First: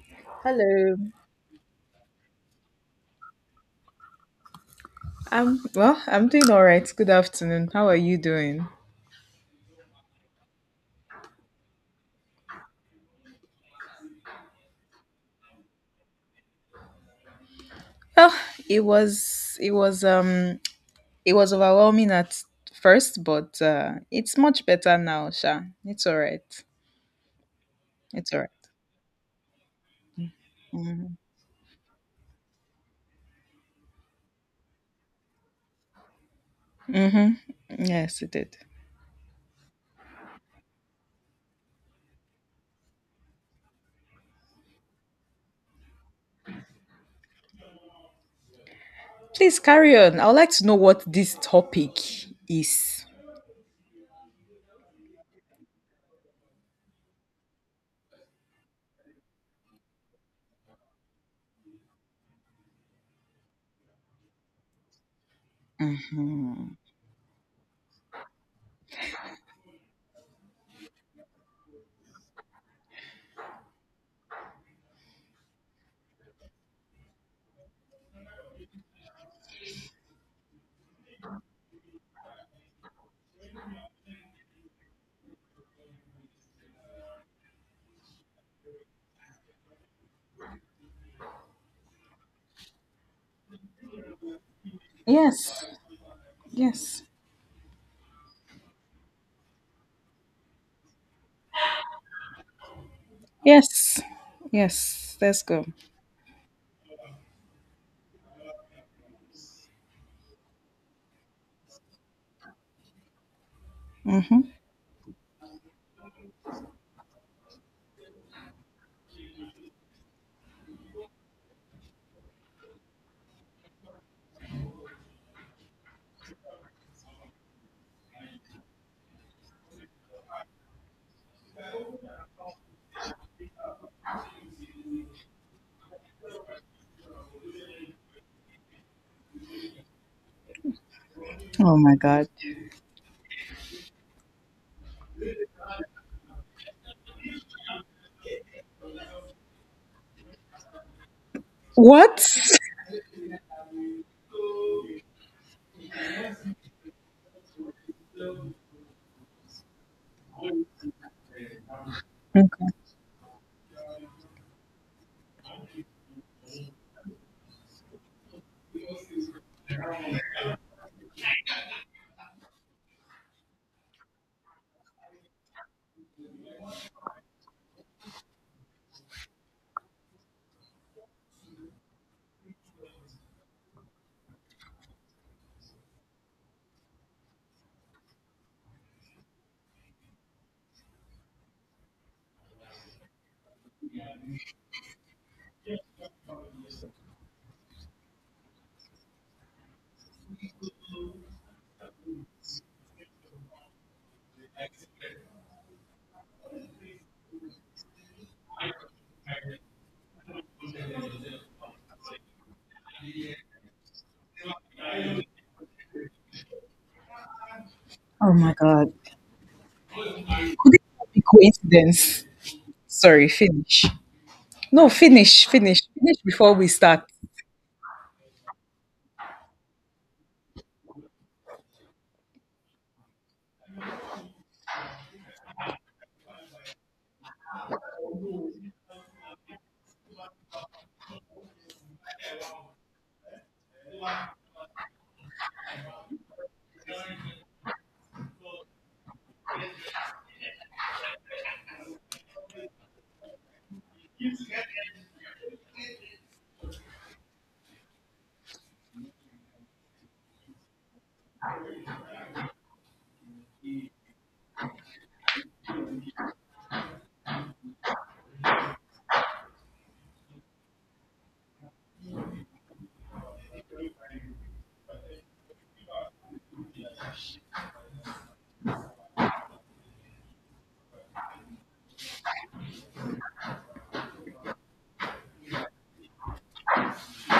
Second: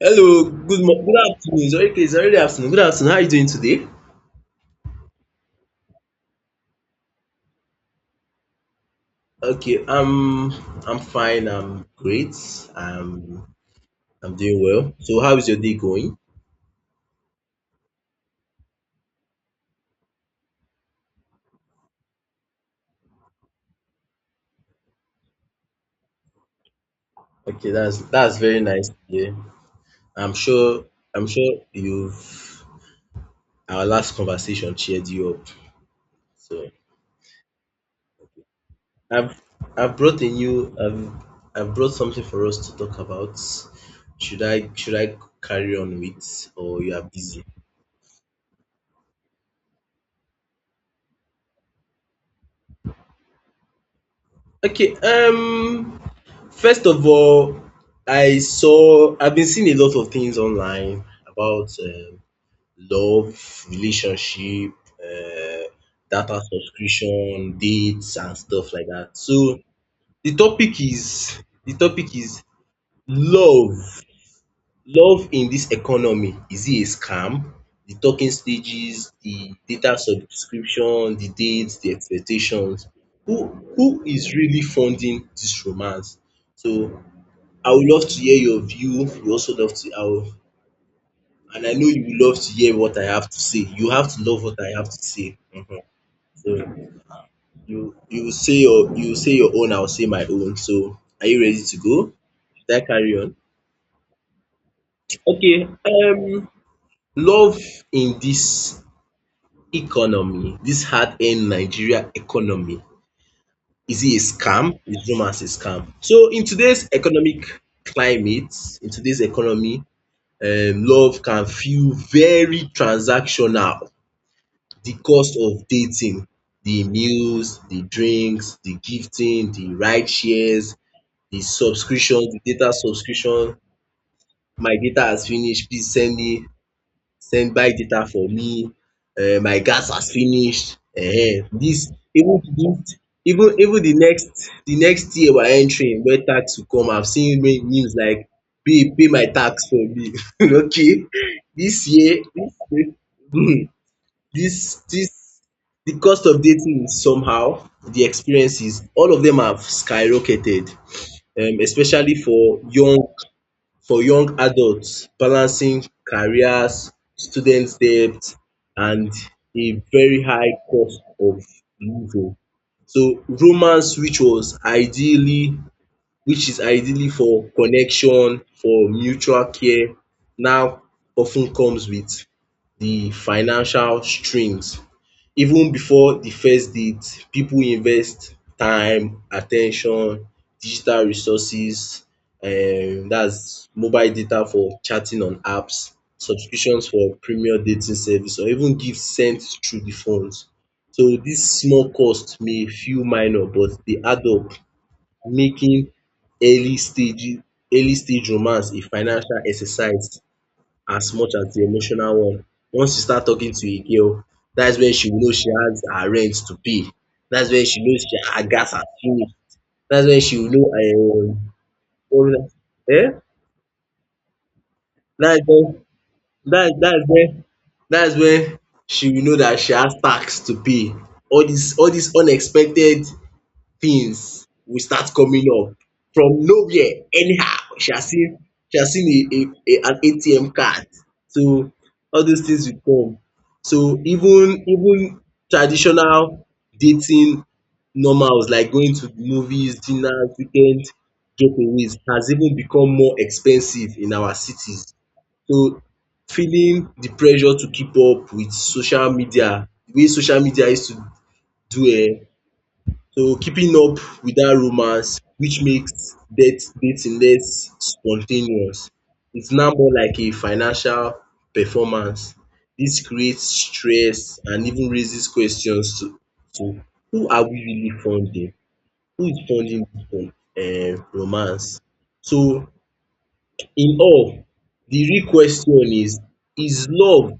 Hello, Hello. Good afternoon. It's already afternoon. Good afternoon. How are you doing today? I'm well, I'm doing all right. Good afternoon. How are you doing? Okay, I'm fine. I'm great. I'm I'm doing well. So, how is your day going? Well, it was it was um it was overwhelming at first, but it's much better now, Sha. It's all right. Okay, that's It's that's all right. very nice. Yeah, I'm sure Mm-hmm. I'm sure you've our last conversation cheered you up. So, Mm-hmm. Yes, it did. I've I've brought a new I've brought something for us to talk about. Should I carry on with, or you are busy? Please carry on. I would like to know what this topic is. Okay, First of all, I've been seeing a lot of things online about love, relationship, um data Mm-hmm. subscription, dates and stuff like that. So the topic is love. Love in this economy, is it a scam? The talking stages, the data subscription, the dates, the expectations. Who who is really funding this romance? So I would love to hear your view. You also love to, I will, and I know you will love to hear what I have to say. You have to love what I have to say. Yes. Mhm. So Yes. You will say your own. I'll say my own. So are you ready to go? Should I carry on? Yes. Yes. Let's go. Okay. Love in this economy, this hard-earned Nigeria economy, is it a Mm-hmm. scam? Is rumors a scam? So in today's economic climate, in today's economy, love can feel very transactional. The cost of dating, the meals, the drinks, the gifting, the ride shares, the subscription, the data subscription, "my data has finished, please send me," send buy data for me, my gas has finished, Oh this, my God. even this, even the next year we are entering, when tax will come. I have seen many news like, pay my tax for me okay, this year What? this year um this this the cost of dating is somehow, the experiences, all of them, have skyrocketed, especially for Okay. young adults balancing careers, student debt and a very high cost of living. So romance rituals, ideally, which is ideally for connection, for mutual care, now often comes with the financial strings. Even before the first date, people invest time, at ten tion, digital resources, that's mobile data for chatting on apps, subscriptions for premier dating service or even gifts sent through the phones. So this small cost may feel minor but dey add up, making early-stage early-stage romance a financial exercise as much as the emotional one. Once you start talking to a girl, that's when she will know she has her rent to pay. That's when she knows, Oh her my gas has God. finished. That's when she will Could it not be know, coincidence? what is Sorry, finish. No, dat, finish, finish, finish before we that's when start. that's that's when that's when she will know dat she has tax to pay. All dis unexpected things will start coming up from nowhere, anyhow she has seen a an ATM card, so all those things will come. So even traditional dating normals like going to movies, dinners, weekend getaways has even become more expensive in our cities. So feeling the pressure to keep up with social media, the way social media used to do, so keeping up with that romance, which makes det dating less spontaneous. It's now more like a financial performance. This creates stress and even raises questions to, to who are we really funding? Who is funding this, romance? So in all, the real question is love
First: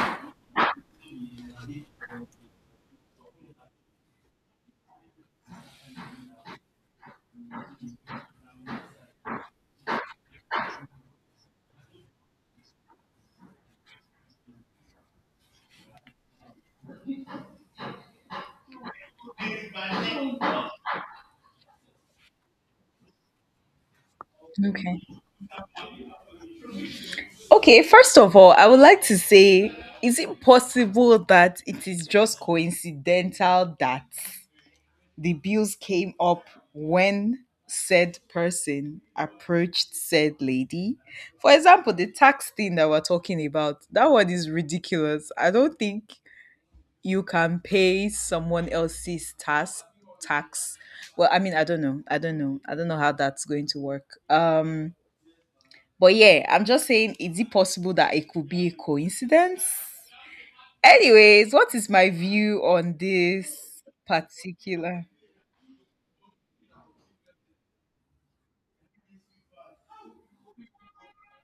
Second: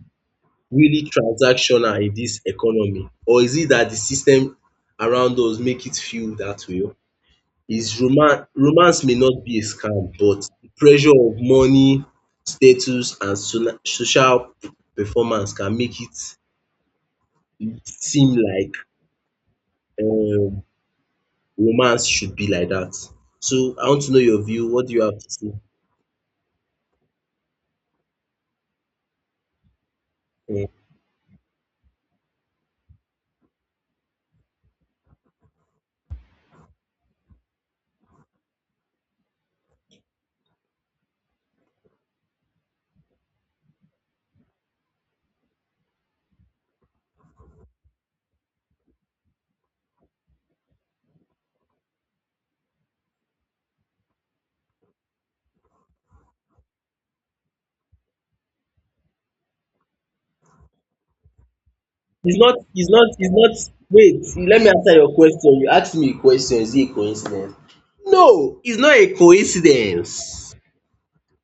really transactional in this economy, or is it that the system around us make it feel that way? Is romance Romance may not be a scam, but the pressure of money, status and sona social performance can make it seem like, um romance should be like that. So I want to know your view. What do Okay. you have to say? Okay, first of all, I would like to say, is it um possible that it is just coincidental that the bills came up when said person approached said lady? For example, the tax thing that we're talking about, that one is ridiculous. I don't think you can pay someone else's task tax. Well, I mean, I don't know I don't know I don't know how that's going to work. But yeah, I'm just saying, is it possible that it could be a coincidence? Anyways, what is my It's not view it's on not it's not this wait, let me answer particular? your question. You ask me a question, is it a coincidence? No, it's not a coincidence.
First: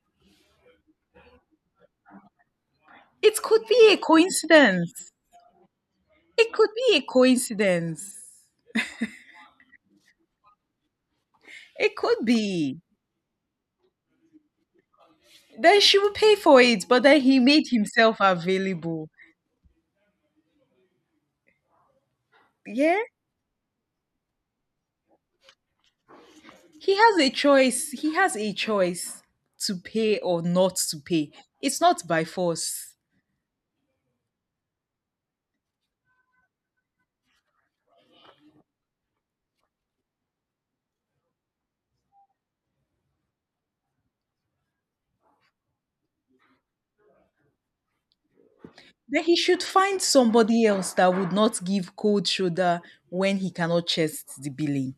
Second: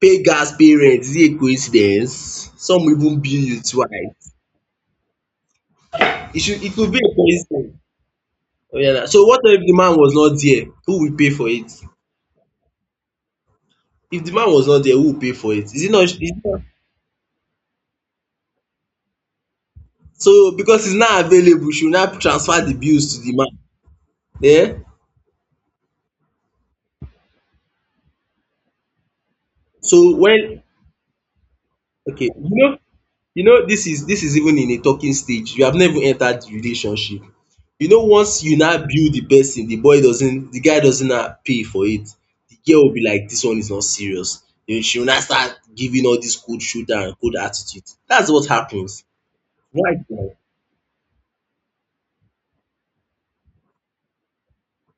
Pay gas, pay is it a coincidence? Some even bill It you could be a twice. coincidence. It It should could it could be be a a coincidence. coincidence. Oya, so what if the man was not there? Who will pay for it? It could be. If the man was not there, who will pay for it? Then Is it she not will is pay it not for it, but then he made himself available. so because it's not available, she will now transfer the Yeah. bills to the man. Yeah? He has a choice. He has a choice to So pay or when not to pay. It's not by okay, you know force. you know this is even in a talking stage. You have never entered the relationship. You know, once you now build the person, the guy doesn't now pay for it. The girl will be like, this one is not serious. Then she will now start giving all this cold shoulder and cold attitude. That's what happens Then he should right find now. somebody else that would not give cold shoulder when he cannot chest the billing.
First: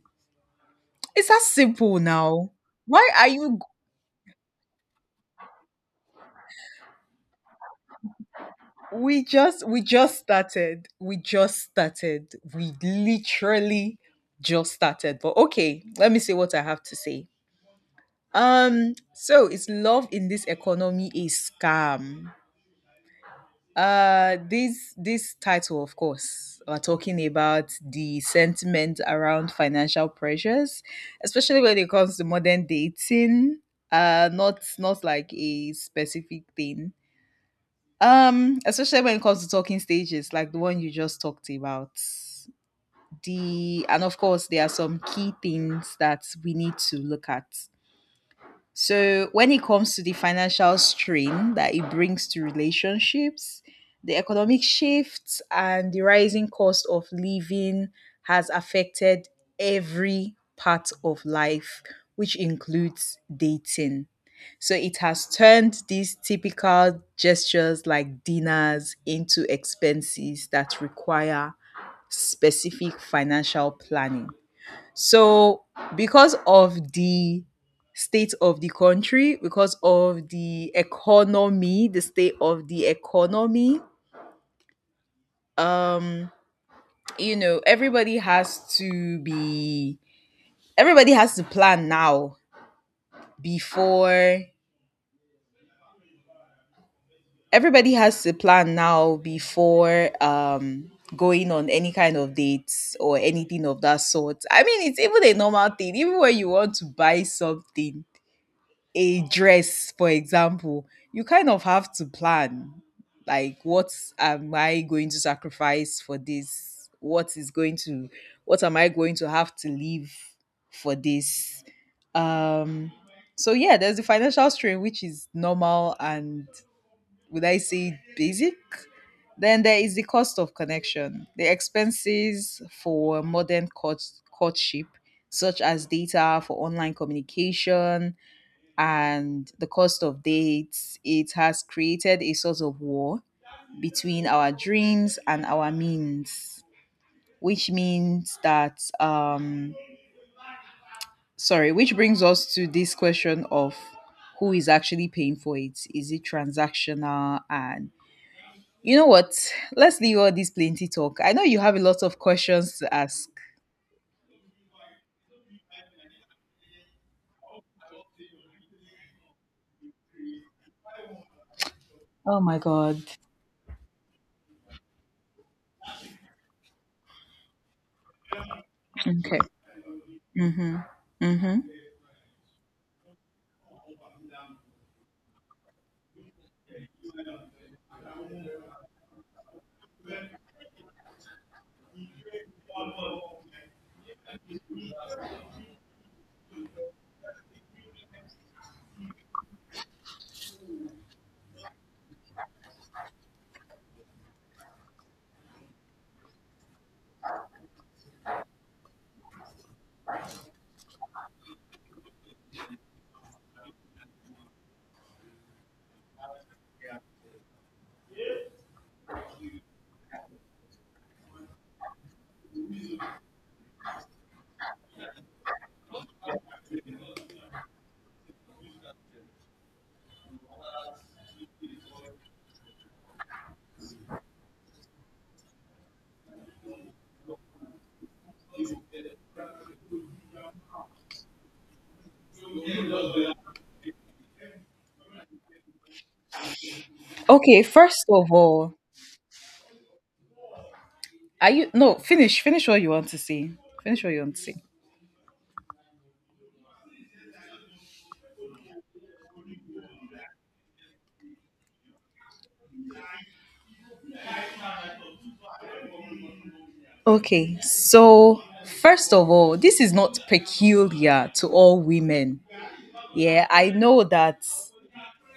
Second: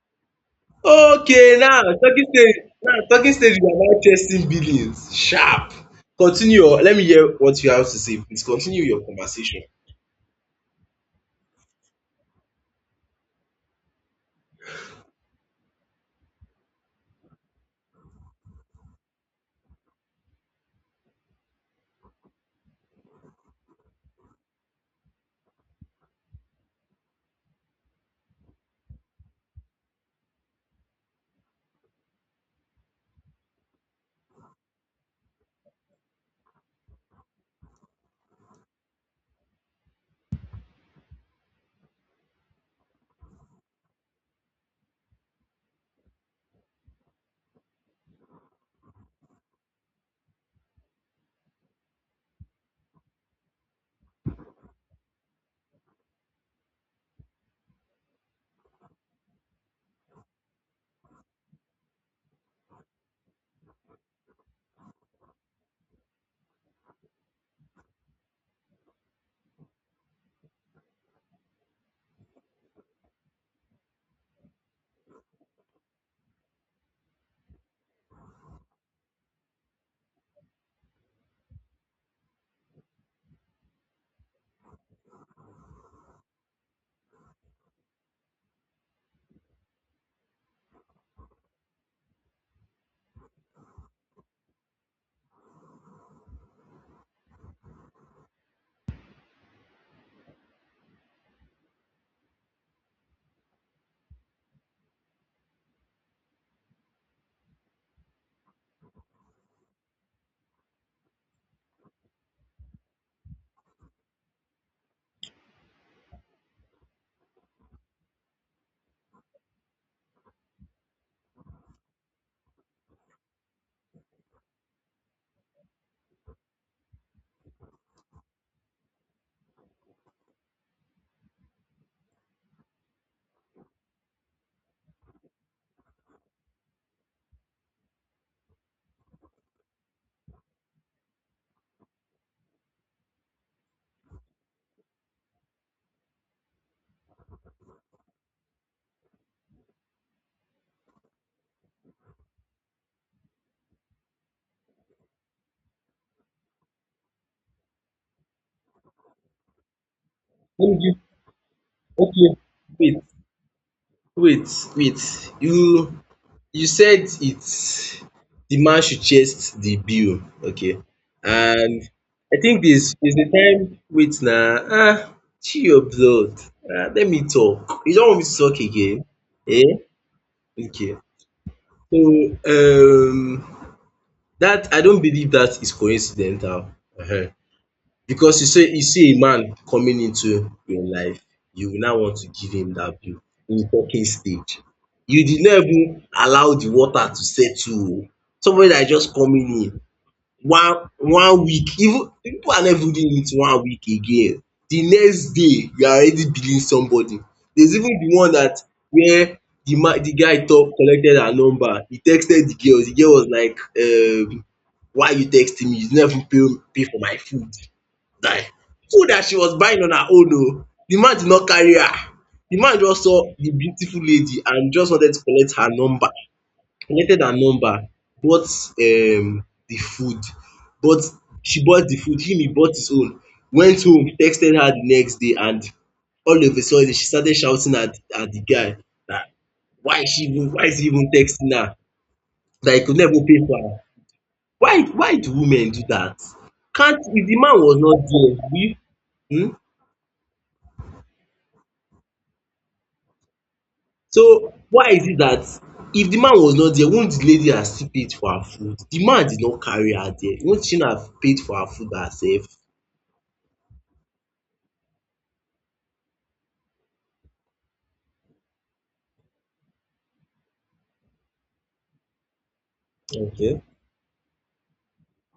It's as Okay, now simple talking now. stage now Why are talking stage is you about chasing billions. Sharp. Continue your let me hear what you have to say. Please continue your we conversation. just we just started. We just started. We literally just started. But okay, let me say what I have to say. So is love in this economy a scam? This title, of course, are talking about the sentiment around financial pressures, especially when it comes to modern dating. Not like a specific thing. Especially when it comes to talking stages, like the one you just talked about. The and of course, there are some key things that we need to look at, so when it comes to the financial strain that it brings to relationships, the economic shifts and the rising cost of living has affected every part of life, which includes dating. So it has turned these typical gestures like dinners into expenses that require specific financial planning. So, because of the state of the country, because of the economy, the state of the economy, um, you know, everybody has to be, everybody has to plan now before, everybody has to plan now before, going on any kind of dates or anything of that sort. I mean, it's even a normal thing, even when you want to buy something a dress, for example, you kind of have to plan, like, what am I going to sacrifice for this? What am I going to have to leave for this? Um so yeah, there's the financial strain, which is normal and, would I say, basic? Then there is the cost of connection. The expenses for modern courtship, such as data for online communication, and the cost of dates, it has created a sort of war between our dreams and our means, which means that, um, sorry, which brings us to this question of who is actually paying for it. Is it transactional? And you know what? Let's leave all this Let me plenty give talk. I know you have a lot of okay. questions to Wait, ask. wait, wait. You said it's the man should chase the bill, okay? And I Oh my think this God. is the time, wait na, chill your blood. Let me talk. You don't want me to talk again? Okay. Eh? Mm-hmm. Okay. Mm-hmm. So, that I don't believe that is coincidental, um because you see a man coming into your life, you will now want to give him that bill in talking stage. You did not even allow the water to settle oo. Somebody that is just coming in, one week, even people are not even doing it one week again, the next day you are already billing somebody. There's even the one that, where the man, the guy talk collected her number, he texted the girl. The girl was like, why you texting me, you no even pay for my food, die food that she was buying on her own o. The man did not carry her. The man just saw the beautiful lady and just wanted to collect her number, related her number, bought the food, bought she bought the food, him he bought his own, went home, texted her the next day, and all of a sudden she started shouting at the guy, dat why is he even texting her, dat he could not even pay for am. Why do women do dat? Can't if the man Okay, was not first of there, will all, you um are you no finish? Finish what you want to say. Finish what you want to So say. why is it that if the man was not there, won't the lady have still paid for her food? The man did not carry her there. Won't she not have paid for her food herself? Okay. So, first of all, this is not peculiar to all women. Yeah, Okay.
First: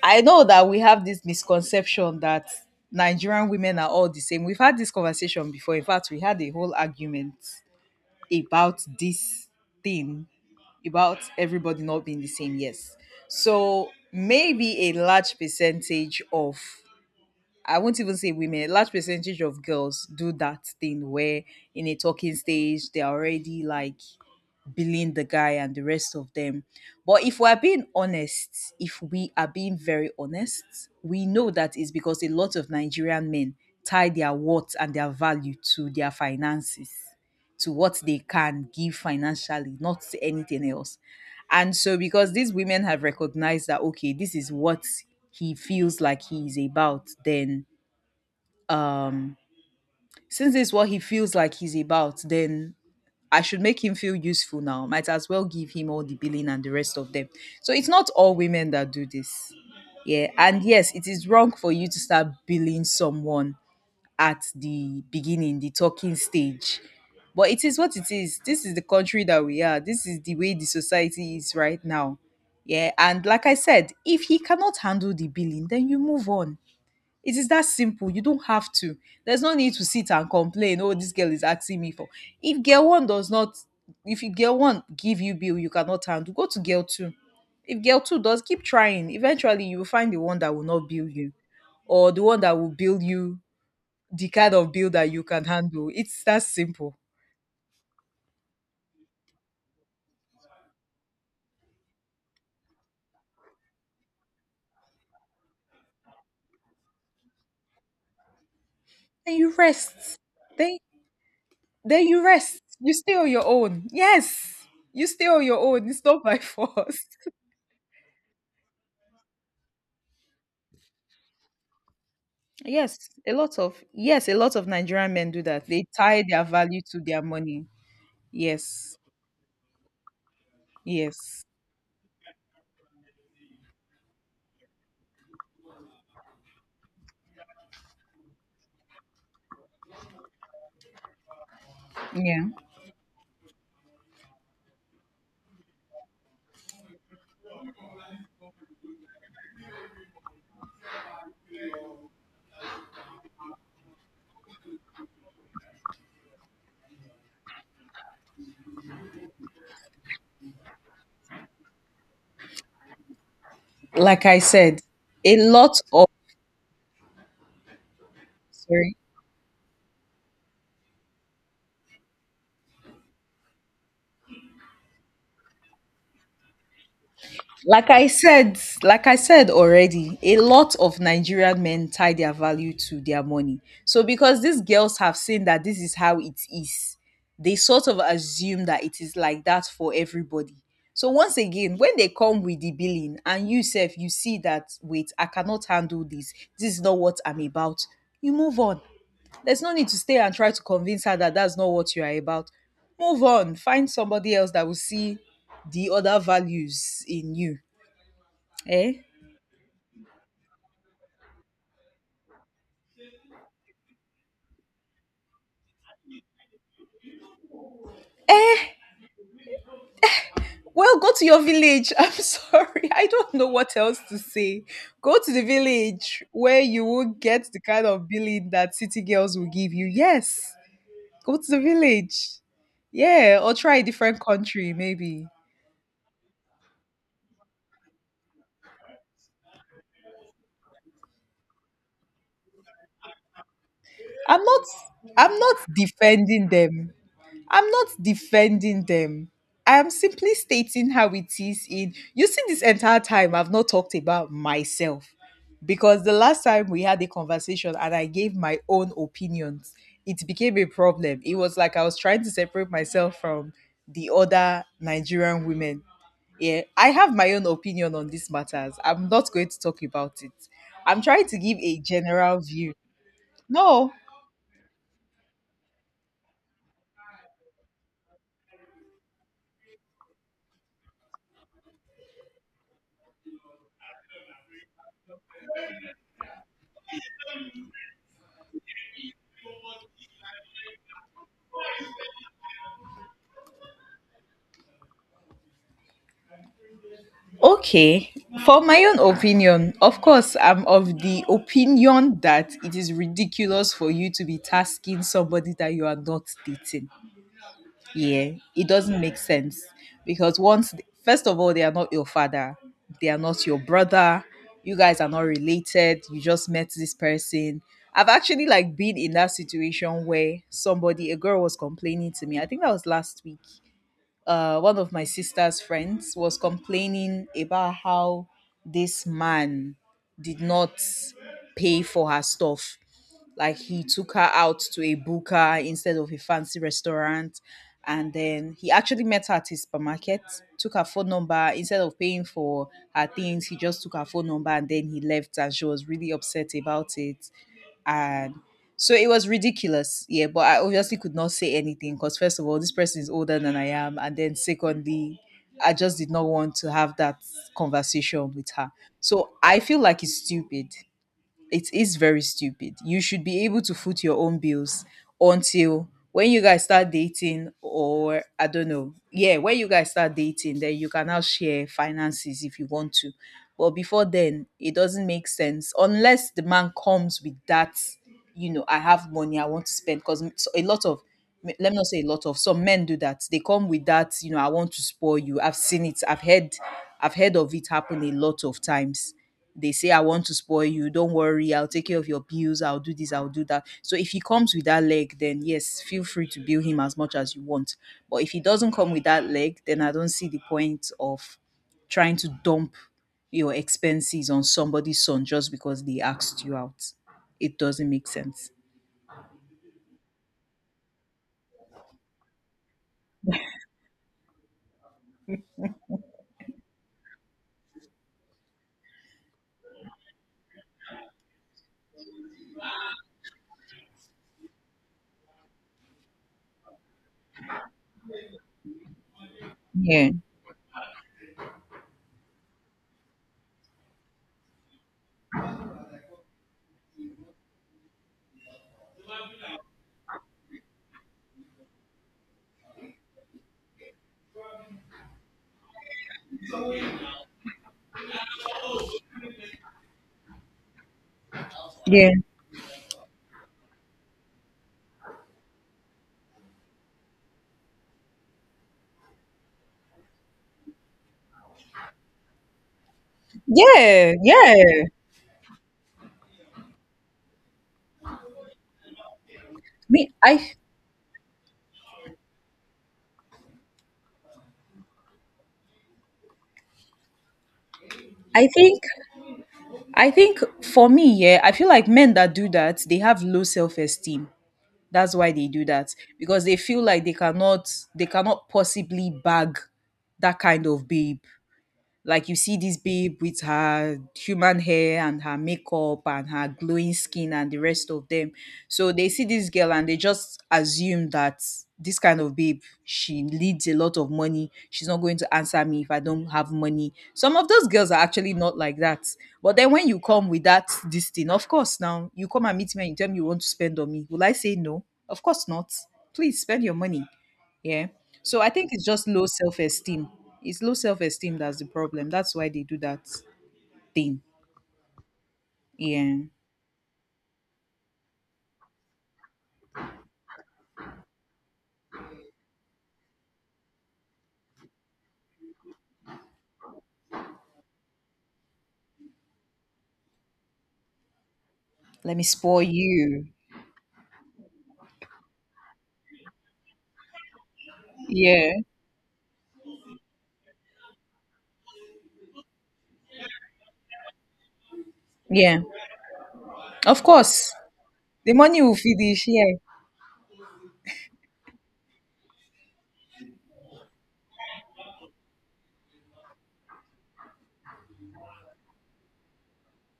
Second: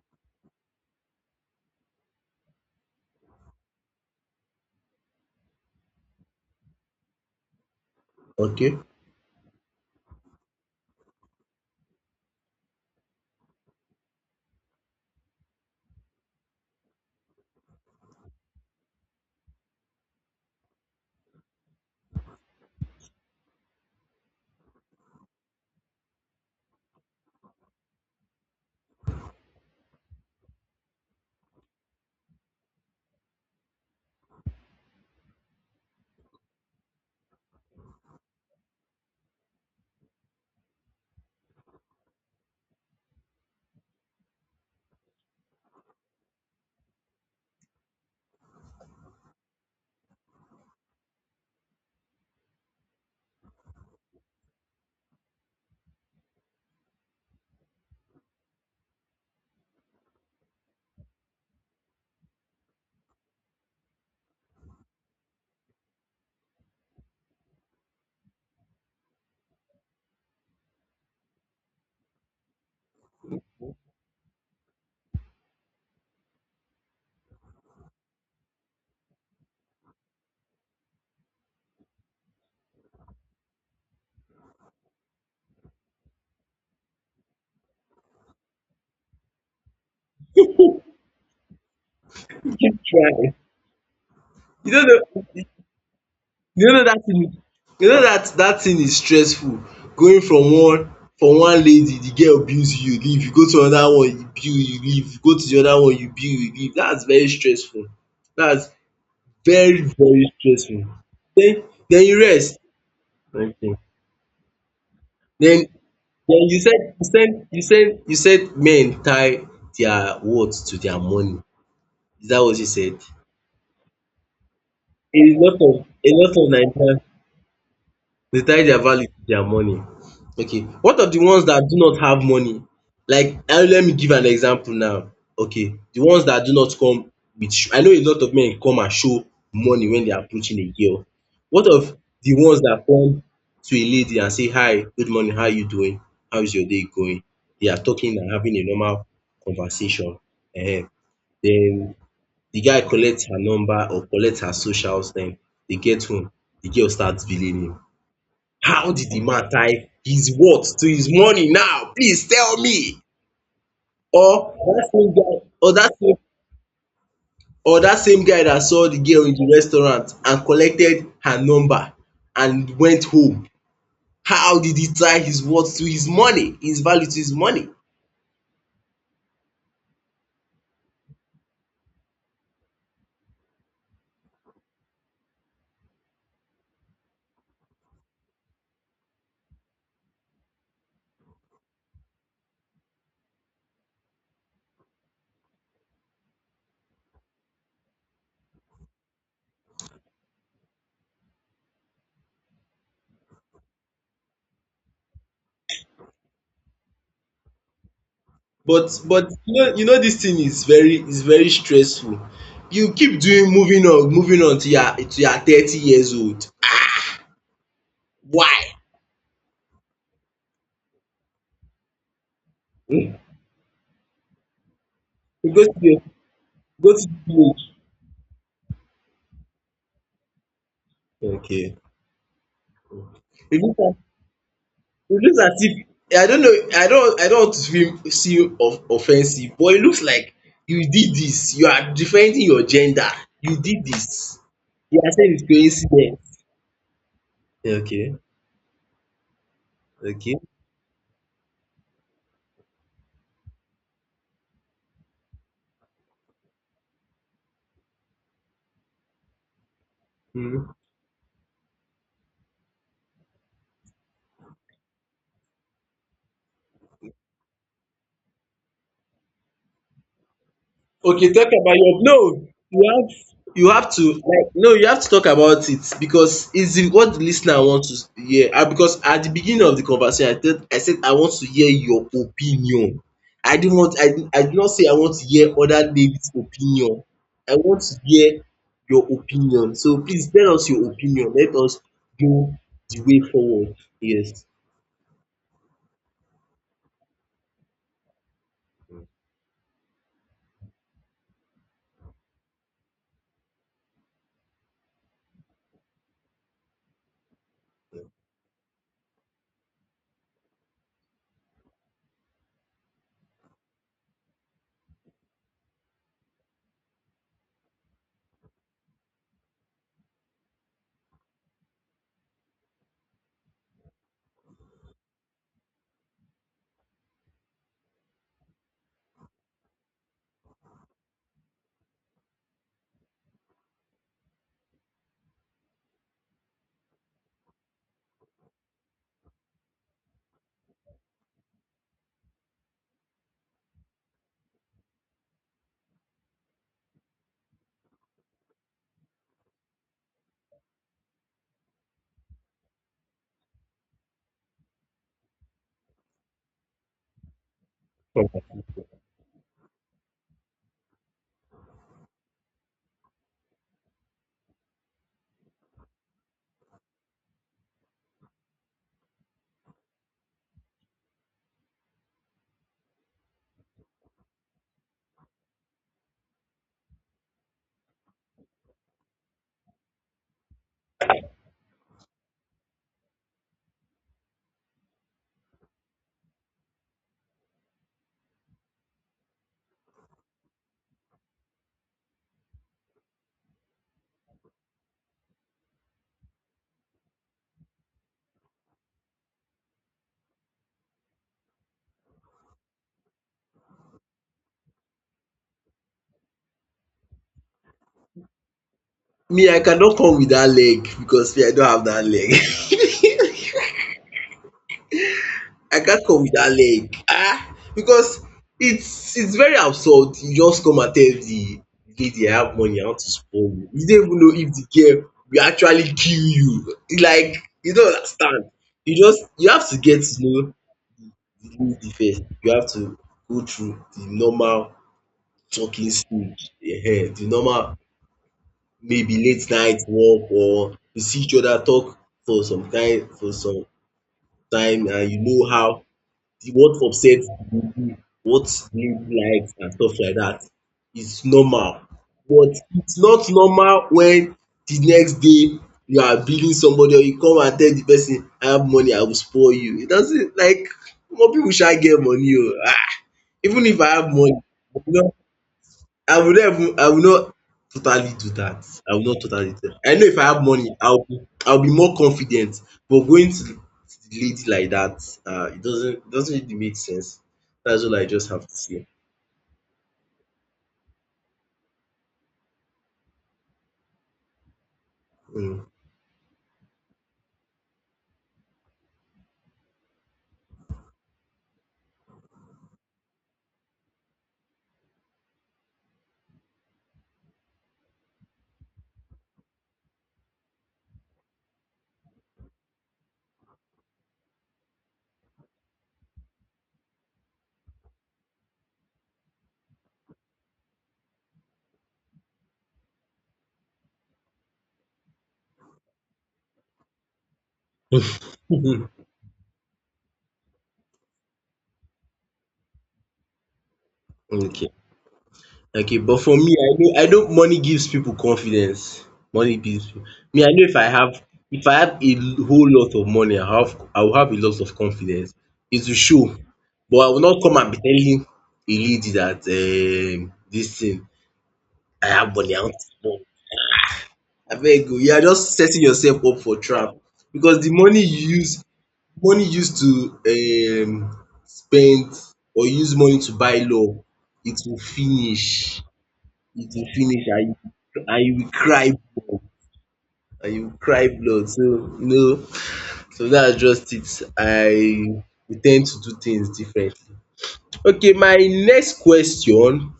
I know that we have this misconception that Nigerian women are all the same. We've had this conversation before. In fact, we had a whole argument Okay. about this thing about everybody not being the same. Yes. So, maybe a large percentage of, I won't even say women, a large percentage of girls do that thing where in a talking stage they're already like billing the guy and the rest of them. But if we're being honest, if we are being very honest, we know that is because a lot of Nigerian men tie their worth and their value to their finances, to what they can give financially, not to anything else. And so, because these women have recognized that, okay, this is what he feels like he is about, then um since this is what he feels like he's about, then I should make him feel useful. Now, might as well give him all the billing and the rest of them. So it's not all women that do this. Yeah, and yes, it is wrong for you to start billing someone at the beginning, the talking stage. But it is what it is. This is the country that we are. This is the way the society is right now. Yeah, and like I said, if he cannot handle the billing, then you move on. It is that simple. You don't have to. There's no need to sit and complain. Oh, this girl is asking me for. If girl one does not, if girl one give you bill, you cannot handle. Go to girl two. If girl two does, keep trying. Eventually, you will find the one that will Keep not bill you, or the one that will bill trying. you the kind You of don't bill that you know can handle. It's that you don't know simple. dat thing, dat thing is stressful, going from one, lady, the girl bills you, you leave. You go to another one, you bill, you leave. You go to the other one, you bill, you leave. Dat's very stressful. Dat's And you very, rest. very Then, stressful. Den den then you you rest. rest. You stay on your Okay. own. Yes, you stay on Den your own. It's not by Then force. You said men tie their words to their money. Is that what you said? Yes, a lot of Nigerian A men do lot that. They of a tie lot their of value to Nigerians. their money. They tie their Yes. value to their money. Okay, what of the ones Yes. that do not have money? Like, let me give an example now. Okay, the ones that do not come with sh I know a lot of men come and show money when they are approaching a girl. What of the Yeah. ones that come to a lady and say, "Hi, good morning, how are you doing? How is your day going?" They are talking and having a normal conversation. um Then the guy collect her number or collect her socials. Then they get home, the girl start vilaining. How did the man tie his what to his money now? Please tell me. Like Or I said, that same a guy or lot that of same or that same guy that saw Sorry, the girl in the restaurant and collected her number and went home. How did he tie his worth to his money, his value to his money? like I said already, a lot of Nigerian men tie their value to their money. So because these girls have seen that this is how it is, they sort of assume that it is like that for everybody. So once again, when they come with the billing and you self you see that, wait, I cannot handle this. This is not what I'm about. You move on. There's no need to stay and try to convince her that that's not what you are about. Move on. Find somebody else that will see the other values in you. But Eh? but you know this thing is very, stressful. You keep doing moving on to your 30 years old. Why? Well, go to your village. I'm sorry. I Hmm? don't know what else to say. Go to the You village where you go to will get the the kind of billing that city girls will give you. Yes. Go to the village. village. Yeah, or try a Okay. different country It maybe. looks as if, I don't know, I don't want to seem of offensive, but it looks like you did this, you are defending your gender, you did this. I'm not You are saying I'm it's not coincidence. defending them. I'm not Okay, defending them. I'm simply okay. stating how it is. In You see, this entire time I've not talked about myself because the last time we had a conversation and I gave my own opinions, it became a problem. It was like I was trying to separate myself from the other Nigerian women. Yeah, I have my own opinion on these matters. I'm not going to talk about it. I'm trying Okay, to talk give about a your, general no. view. You have you No, have to, like, no, you have to talk about it because it's the, what the listener wants to hear. And because at the beginning of the conversation, I said, I want to hear your opinion. I did not say I want to hear other ladies' opinion. I want to hear your opinion. So please tell us your opinion. Let us do the way forward. Yes. okay, for my own opinion, of course, I'm of the opinion that it is ridiculous for you to be tasking somebody that you are not dating. Yeah, it doesn't make sense because, once, first of all, they are not your father, they are not your brother, you guys are not related, you just met this person. I've actually, like, been in that situation where somebody, a girl, was complaining to me. I think that was last week. One of my sister's friends was complaining about how this man did not pay for her stuff. Like, he took her out to a buka instead of a fancy restaurant. And then he actually met her at his supermarket, took her phone number. Instead of paying for her things, he just took her phone number and then he left. And she was really upset about it, and so it was ridiculous. Yeah, but I obviously could not say anything because, first of all, this person is older than I am, and then secondly, I just did not want to have that conversation with Okay. her. So I feel like it's stupid. It is very stupid. You should be able to foot your own bills until when you guys start dating, or, I don't know, yeah, when you guys start dating, then you can now share finances if you want to. But before then, it doesn't make sense unless the man comes with that, you know, I have money, I want to spend. Because a lot of, let me not say a lot of, some men do that. They come with that, you know, I want to spoil you. I've seen it. I've heard of it happen a lot of times. They say, I want to spoil you, don't worry, I'll take care of your bills, I'll do this, I'll do that. So if he comes with that leg, then yes, feel free to bill him as much as you want. But if he doesn't come with that leg, then I don't see the point of trying to dump your expenses on somebody's son just because they asked you out. It doesn't make sense. Me, I cannot come with that leg because me, I don't have that leg. I can't come with that leg ah, because it's very absurd. You just come and tell the lady, "I have money, I want to spoil you." You don't even know if the girl will actually kill you. It's like you don't understand. You have to get Yeah, to know the lady first. You have to go through the normal talking stage. Yeah, the normal maybe late night walk, or you see each other talk for some time, and you know how the what upset you do, what do you like and stuff like that. It's normal. yeah, But it's not normal when the next day you are billing somebody or you come and tell the person, "I have money, I will spoil you." It doesn't like omo, people sha get money oo. Even if I have yeah, money, yeah. I will not totally do that. I will not totally do that. I know me if I have money, I'll be more confident. But going to the lady like that, it doesn't really make sense. That's all I just have i to think say. I think for me, yeah, I feel like men that do that, they have low self-esteem. That's why they Mm, do that, because they feel like they cannot, possibly bag that kind of babe. Like, you see this babe with her human hair and her makeup and her glowing skin and the rest of them. So they see this girl and they just assume that this kind of babe, she needs a lot of money. She's not going to answer me if I don't have money. Some of those girls are actually not like that. But then when you come with that this thing, of course, now you come and meet me and you tell me you want to spend on me. Will I say no? Of course not. Please spend your money. Yeah. So I think it's just low self esteem. It's low self esteem, that's the problem. That's why they do that thing. okay. Okay, Yeah. but for me, I know money gives people confidence. Money gives people. Me, I know if I have a whole lot of money, I will have a lot of confidence. It will show. But I will not come and be telling a lady that, this thing, I Let me have money. spoil Ayabole, you. abeg o, you are just setting yourself up for trap, because the money you use, Yeah. money used to spend, or use money to buy love, it will finish. Yeah. It will Of finish, and course. you and you The will money will cry finish. blood, Yeah. and you will cry blood, so you know, so that's just it. I we ten to do things differently. Okay, my next question,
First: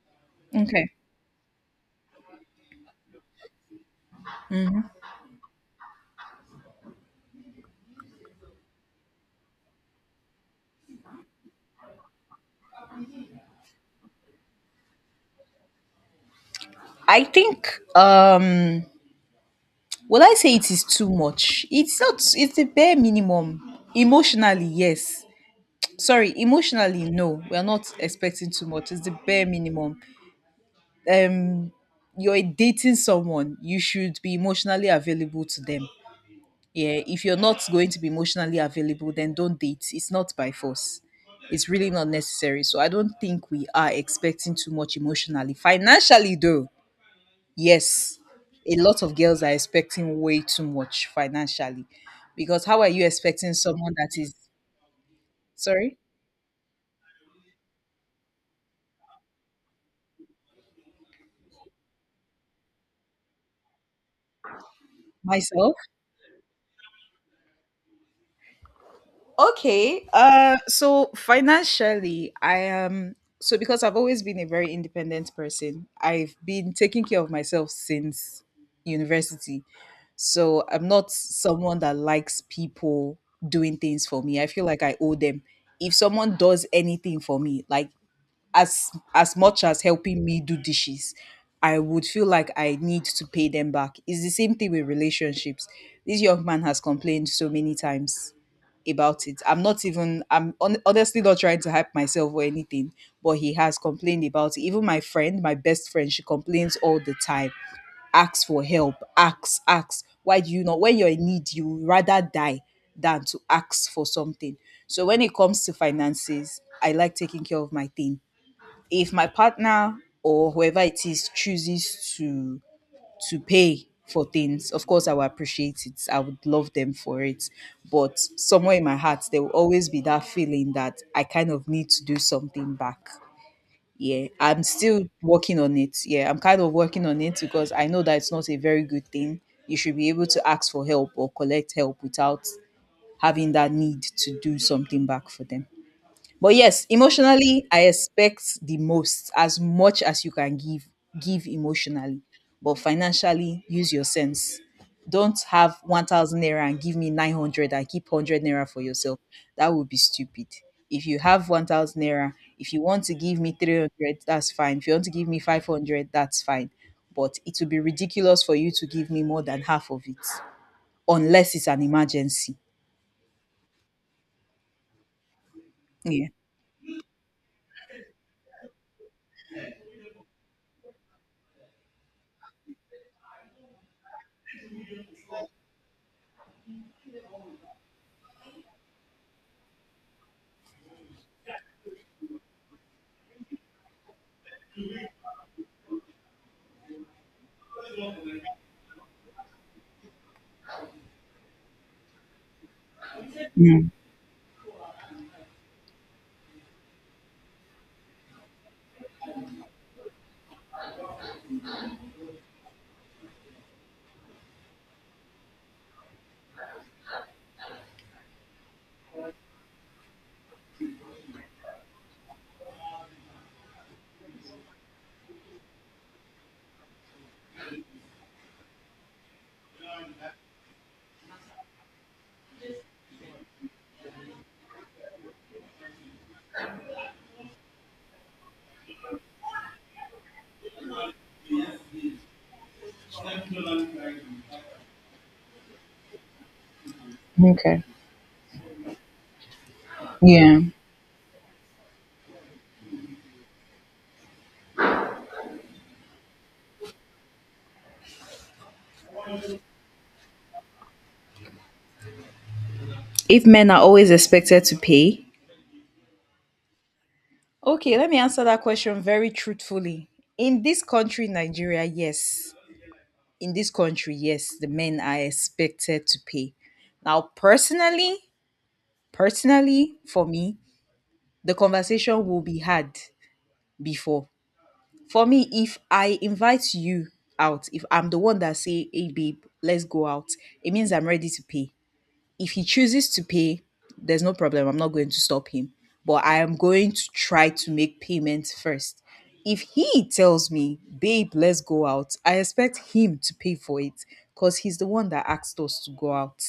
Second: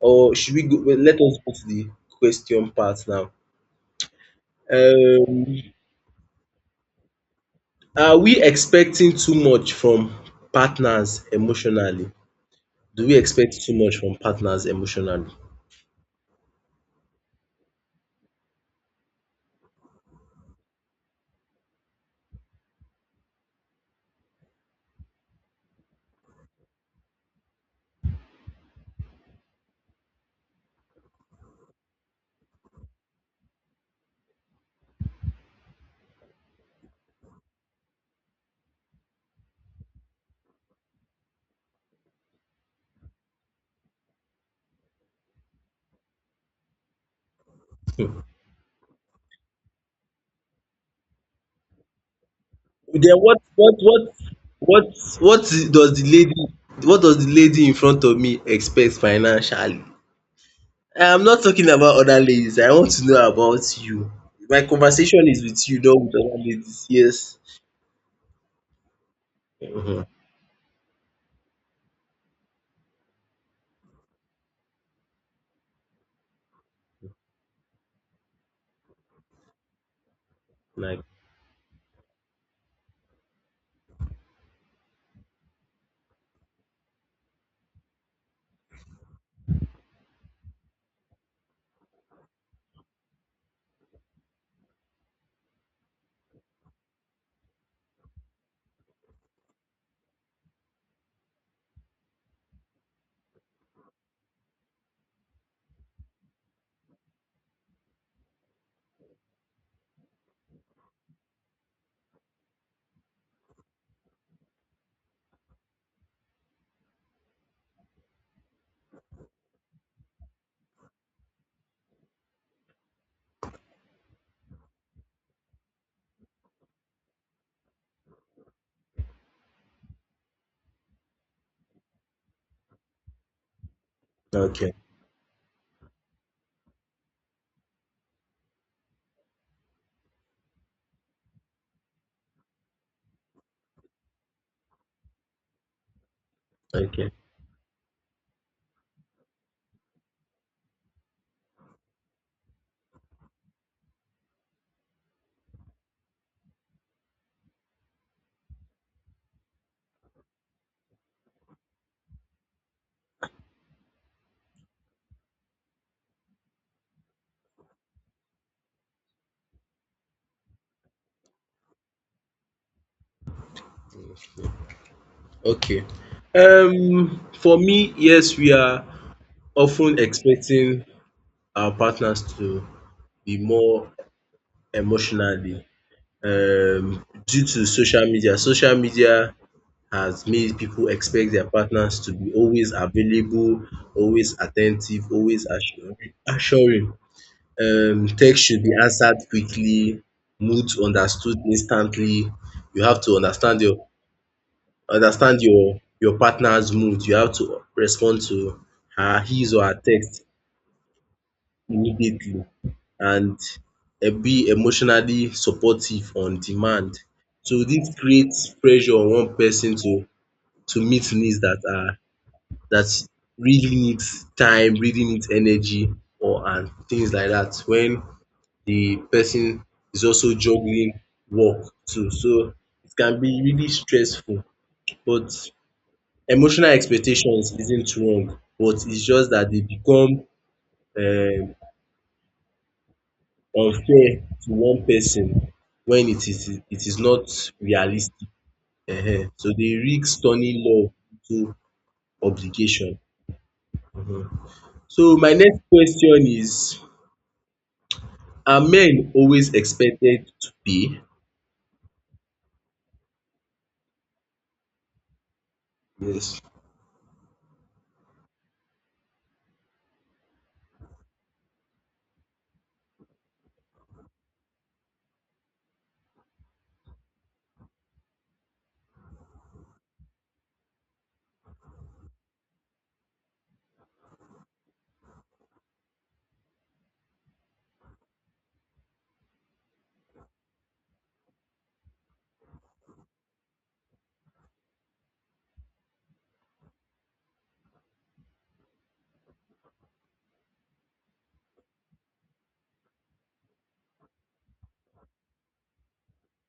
or should we go Okay. well, let us go to the question part now. um Are we expecting too much from partners emotionally? Do we expect too much from partners emotionally? I think, will I say it is too much? It's not, it's the bare minimum. Emotionally, yes. Sorry, emotionally, no. We're not expecting too much. It's the bare minimum. Um, you're dating someone, you should be emotionally available to them. Yeah, if you're not going to be emotionally available, then don't date. It's not by force, it's really not necessary. So I don't think we are expecting too much emotionally. Financially, though, yes, Hmm. a lot of girls are expecting way too much financially, because how are you Then expecting someone that is, what what does sorry, the lady what does the lady in front of me expect financially? I am not talking about other ladies. I want to know about you. My conversation is with myself. you, not with other ladies. Yes. Mhm. Okay. So financially, I am so, because I've always been a very independent person. I've been taking care of myself since university. So I'm Like not someone that likes people doing things for me. I feel like I owe them. If someone does anything for me, like as much as helping me do dishes, I would feel like I need to pay them back. It's the same thing with relationships. This young man has complained so many times about it. I'm not even, I'm honestly not trying to hype myself or anything, but he has complained about it. Even my friend, my best friend, she complains all the time. Ask for help, ask. Why do you not? When you're in need, you would rather die than to ask for something. So when it comes to finances, I like taking care of my thing. If my partner or whoever it is chooses to pay for things. Of course, I will appreciate it. I would love them for it. But somewhere in my heart, there will always be that feeling that I kind of need to do something back. Yeah, I'm okay, still working on it. Yeah, I'm kind of working on it, because I know that it's not a very good thing. You should be able to ask for help or collect help without having that need to do something back for them. But yes, okay, emotionally, I expect the most. As much as you can give, give emotionally. But financially, use your sense. Don't have 1,000 naira and give me 900 and keep 100 naira for yourself. That would be stupid. If you have 1,000 naira, if you want to give me 300, that's fine. If you want to give me 500, that's fine. But it would be ridiculous for you to give me more than half of it, unless it's an emergency. okay. Yeah. For me, yes, we are often expecting our partners to be more emotionally, due to social media. Social media has made people expect their partners to be always available, always attentive, always assuring. Text should be answered quickly, moods understood instantly. You have to understand your Mm, understand your your partner's mood. You have to respond to her his or her text immediately, and be emotionally supportive on demand. So this creates pressure on one person to meet needs that really needs time, really needs energy, or and things like that, when the person is also juggling work too. So it can be really stressful. But emotional expectations isn't wrong, but it's just that they become um unfair to one person when it is not okay. realistic. So they risk turning Yeah. love into obligation. Mhm. So my next question is, are men always expected to pay? If men are always expected to pay? Yes. Okay, let me answer that question very truthfully. In this country, Nigeria, yes. In this country, yes, the men are expected to pay. Now, personally, for me, the conversation will be had before. For me, if I invite you out, if I'm the one that say, hey babe, let's go out, it means I'm ready to pay. If he chooses to pay, there's no problem. I'm not going to stop him. But I am going to try to make payments first. If he tells me, babe, let's go out, I expect him to pay for it, because he's the one that asked us to go out.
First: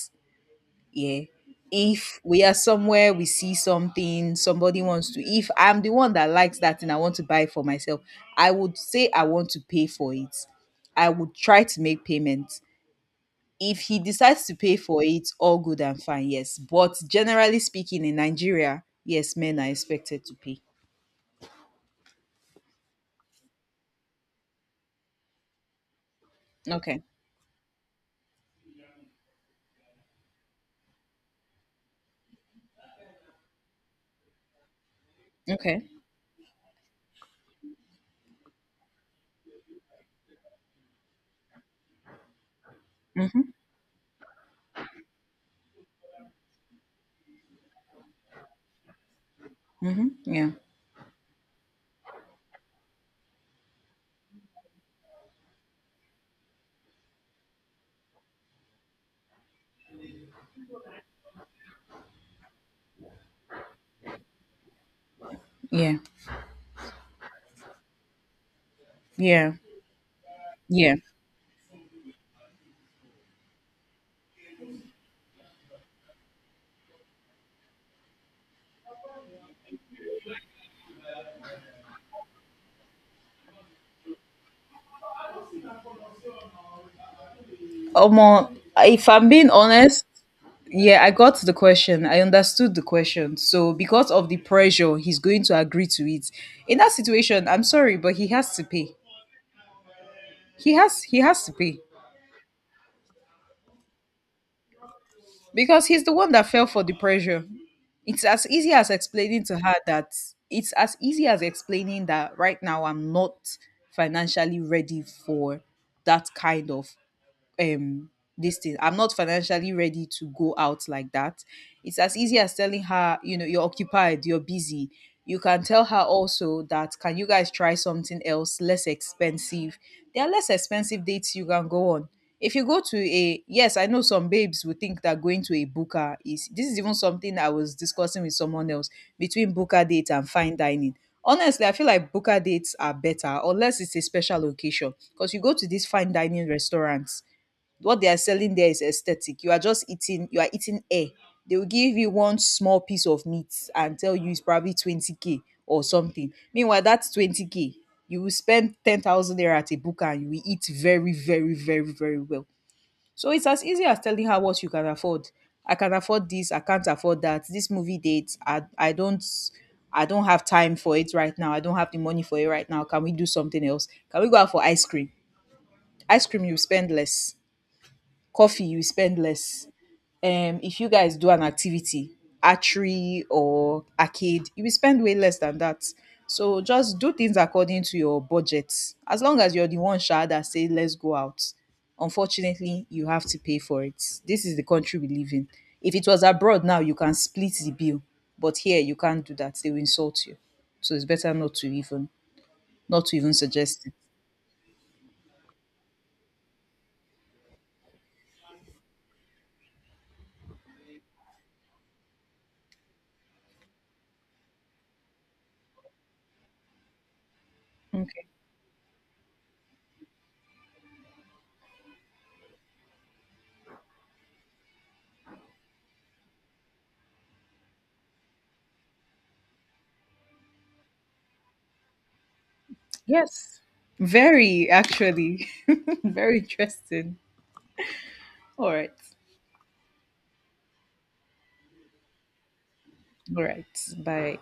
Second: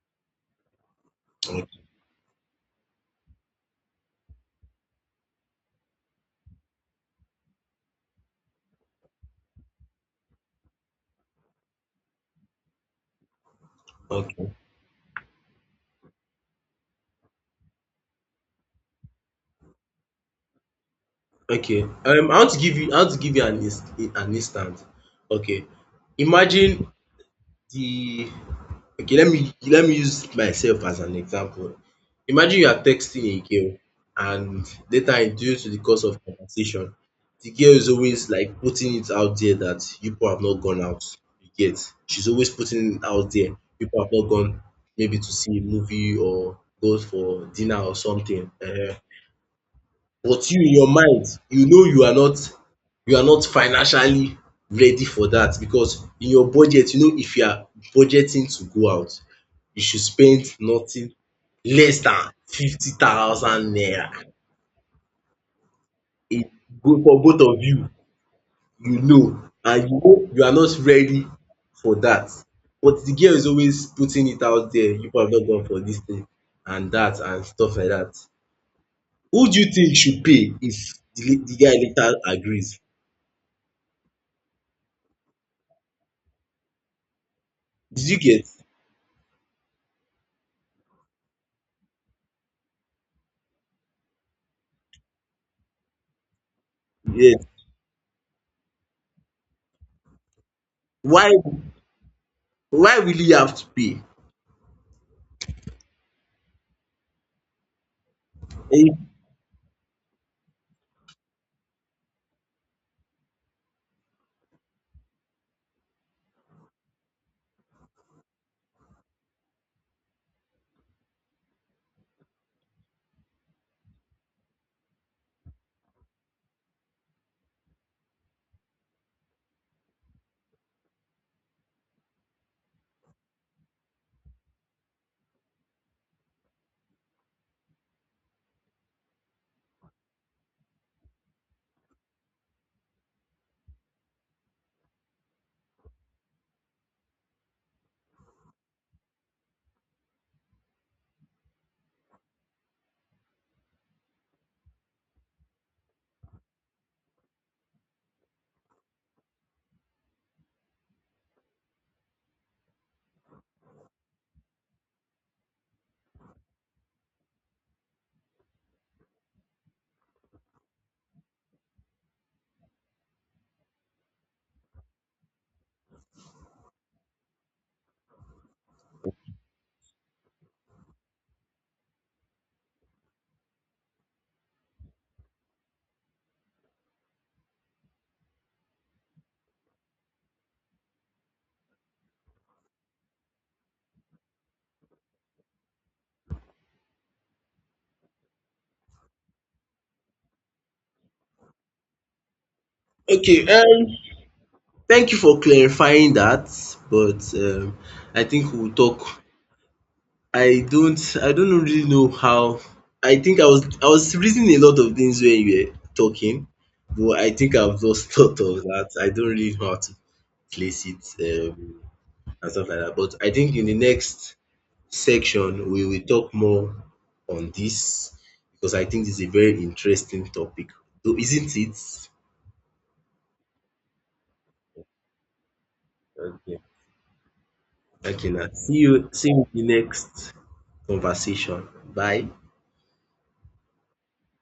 Yeah. Okay. If we are somewhere, we see something, somebody wants to, if I'm the one that likes that and I want to buy it for myself, I would say I want to pay for it. I would try to make payment. If he decides Okay. to pay for it, all good and fine, yes. But generally speaking, in Nigeria, yes, men are expected to pay. Okay. I want to give you I want to give you an ins an instance. Okay. Imagine Okay. the Okay, let me use myself as an example. Imagine you are texting a girl, and later in due to the Okay. course of conversation, the girl is always like putting it out there that you people have not gone out. You get? She's always putting it out Mhm. there. People have not gone maybe to see a movie or go for dinner or something. Mhm. But Yeah. you in your mind, you know you are not, financially ready for dat, because in your budget, you know, if you are budgeting to go out, you should spend nothing less than 50,000 naira. Yeah. It go for both of you, you know, Yeah. and you know you are not Yeah. ready for dat, but the girl is always putting it out there, you people have not gone for dis thing and dat and stuff like dat. Who do you think should pay if the guy later agrees? Did you get? Omo, if I'm being honest, yeah, I got the question. I understood the question. So because of the pressure, he's going to agree to it. In that Yes. situation, I'm sorry, but he has to pay. He Why has to pay why will you have to pay? because he's the one that fell for the pressure. It's as easy as Eh, explaining to her that it's as easy as explaining that right now I'm not financially ready for that kind of, um this thing. I'm not financially ready to go out like that. It's as easy as telling her, you know, you're occupied, you're busy. You can tell her also that, can you guys try something else less expensive? There are less expensive dates you can go on. If you go to a, yes, I know some babes would think that going to a booker is, this is even something I was discussing with someone else, between booker date and fine dining. Honestly, I feel like booker dates are better unless it's a special occasion, because you go to these fine dining restaurants, what they are selling there is aesthetic. You are just eating, you are eating air. They will give you one small piece of meat and tell you it's probably 20K or something. Meanwhile, that's 20K. You will spend 10,000 there at a book and you will eat very, very, very, very well. So it's as easy as telling her what you can afford. I can afford this, I can't afford that. This movie date, I don't have time for it right now. I don't have the money for it right now. Can we do something else? Can we go out for ice cream? Ice cream, you spend less. Coffee, you spend less. If you guys do an activity, archery or arcade, you will spend way less than that. So just do things according to your budget. As long as you're the one sha that say, let's go out, unfortunately, you have to pay for it. This is the country we live in. If it was abroad, now you can split the bill, but here you can't do that, they will insult you. So it's better not to even, okay, suggest it. thank you for clarifying that, but I think we'll talk. I don't really know how. I think I was reading a lot of things when you were talking, but I think I've lost Okay. thought of that. I don't really know how to place it, um and stuff like that. But I think in the next section, we will talk more on this, because I think this is a very interesting topic. So isn't it? Yes, very actually. Very Okay. interesting. Okay, now. All See right. you see you in the next conversation. Bye. All right. Bye.